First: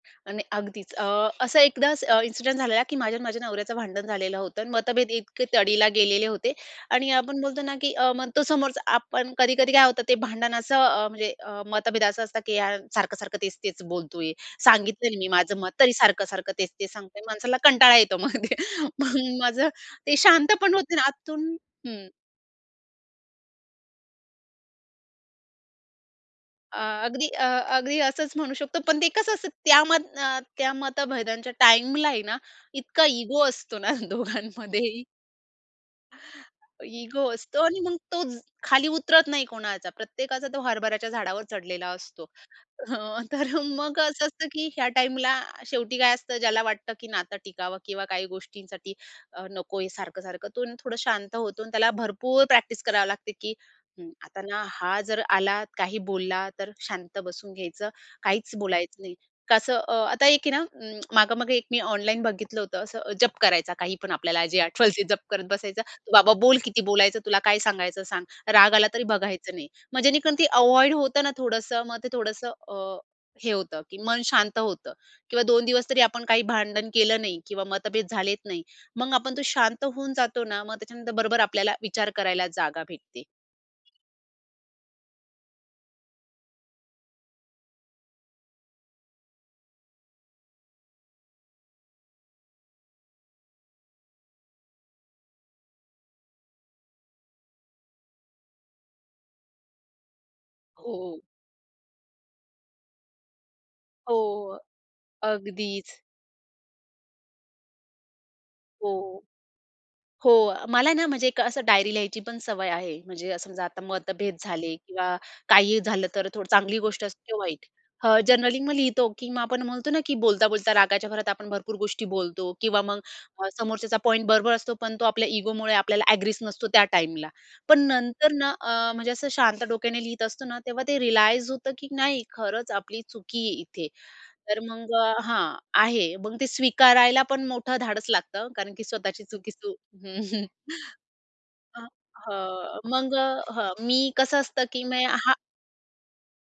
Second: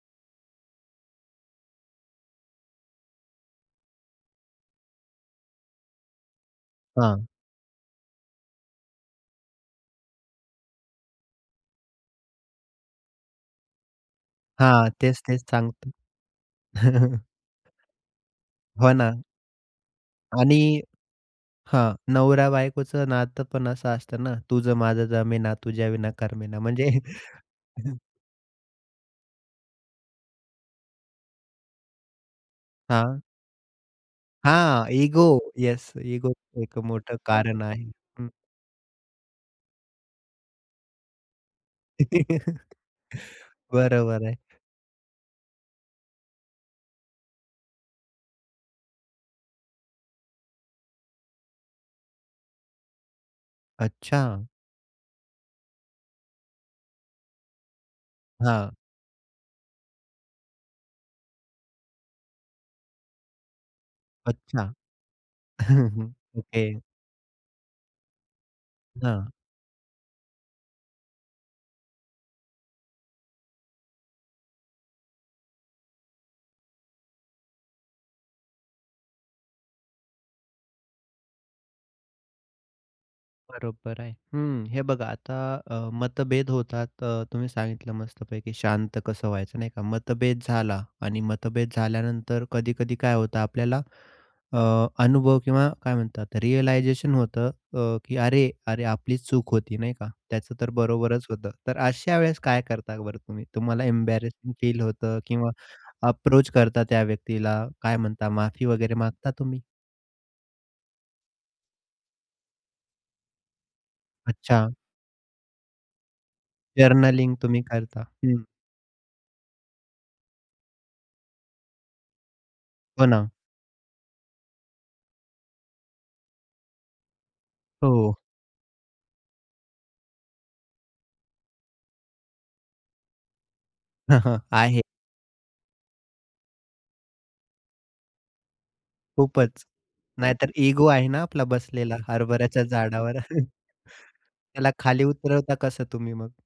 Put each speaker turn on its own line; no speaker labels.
आणि अगदीच. अ, असं एकदास अ, इन्सिडेंट झालेला, की माझ्या आणि माझ्या नवऱ्याचं भांडण झालेलं होतं आणि मतभेद इतके तडीला गेलेले होते आणि
हां.
आपण बोलतो ना की अ, मग तो समोरच आपण. कधी-कधी काय होतं ते भांडण असं अ, म्हणजे अ, मतभेद असं असतं की यार सारखं-सारखं, तेच-तेच बोलतो आहे.
हां,
सांगितलं नाही
तेच,
मी
तेच
माझं मत.
सांगतो.
तरी सारखं-सारखं, तेच-तेच सांगतोय. माणसाला कंटाळा येतो मग.
हो ना.
मग माझं ते
आणि
शांतपण होते ना आतून
हां.
हं.
नवरा-बायकोचं नातं पण असं असतं ना, तुझं माझं जमेना, तुझ्याविना करमेना.
अ,
म्हणजे
अगदी अ, अगदी असंच म्हणू शकतो. पण ते कसं असतं त्या मत अ, त्या मतभेदांच्या टाईमला आहे ना, इतका
हां.
इगो असतो ना
हां,
दोघांमध्येही.
इगो. येस इगो एक मोठं
इगो असतो
कारण
आणि
आहे
मग तो
हं.
खाली उतरत नाही कोणाचा. प्रत्येकाचा तो हरभऱ्याच्या झाडावर चढलेला असतो. हं, तर मग
बरोबर
असं
आहे.
असतं की ह्या टाईमला शेवटी काय असतं ज्याला वाटतं, की नातं टिकावं किंवा काही गोष्टींसाठी अ, नको हे सारखं-सारखं. तो थोडं शांत होतो अन् त्याला भरपूर प्रॅक्टिस करावी लागते, की हं, आता
अच्छा.
ना हा जर आला, काही बोलला तर शांत बसून घ्यायचं. काहीच
हां.
बोलायचं नाही. कसं अ, आता एक आहे ना अ, मागं-मागे एक मी ऑनलाईन बघितलं होतं. असं जप करायचा, काहीपण आपल्याला जे
अच्छा!
आठवल ती जप करत बसायचं.
हं, हं.
बाबा बोल
ओके.
किती बोलायचं तुला, काय सांगायचं सांग. राग आला तरी
हां.
बघायचं नाही. मग जेणेकरून ते अव्हॉइड होतं ना थोडंसं. मग ते थोडंसं अ, हे होतं की मन शांत होतं किंवा 2 दिवसतरी आपण काही भांडण केलं नाही किंवा मतभेद झालेत नाही. मग आपण तो शांत होऊन जातो ना. मग त्याच्यानंतर बरोबर आपल्याला विचार करायला जागा भेटते.
बरोबर आहे. हं, हे बघा आता अ, मतभेद होतात अ, तुम्ही सांगितलं मस्तपैकी शांत कसं व्हायचं नाही का. मतभेद झाला आणि मतभेद झाल्यानंतर कधी-कधी काय होतं आपल्याला अ, अनुभव किंवा काय म्हणतात रिअलायझेशन होतं अ, की अरे! अरे आपली चूक होती नाही का? त्याचं तर
हो.
बरोबरच होतं. तर अशा वेळेस काय करता बरं तुम्ही? तुम्हाला एम्बॅरसिंग
हो,
फील होतं किंवा
अगदीच.
अप्रोच करता त्या व्यक्तीला. काय म्हणता माफी वगैरे
हो,
मागता तुम्ही?
हो अ, मला आहे ना म्हणजे एक असं डायरी लिहायची पण सवय आहे. म्हणजे अ, समजा आता मतभेद
अच्छा.
झाले किंवा काही झालं तर थोडी चांगली गोष्ट असते
जर्नलिंग
किंवा
तुम्ही
वाईट.
करता
अ,
हं.
जनरली मग लिहितो की आपण म्हणतो ना की बोलता-बोलता रागाच्या भरात आपण भरपूर गोष्टी बोलतो किंवा मग
हो ना.
अ, समोरच्याचा पॉइंट बरोबर असतो. पण तो आपल्या इगोमुळे आपल्याला अग्रीच नसतो त्या टाईमला. पण
हो.
नंतर ना अ, म्हणजे असं शांत डोक्याने लिहीत असतो ना, तेव्हा ते रिअलाइज होतं, की नाही खरंच आपली चुकी आहे इथे. तर
आहे.
मग अ हां, आहे. मग ते स्वीकारायला पण मोठं धाडस लागतं कारण की स्वतःची
खूपच.
चुकीचं हं.
नाहीतर इगो आहे ना आपला
अ,
बसलेला, हरभऱ्याच्या
अ, मग
झाडावर.
अ, हं मी कसं असतं
त्याला
की मे
खाली
हां
उतरवता कसं तुम्ही मग?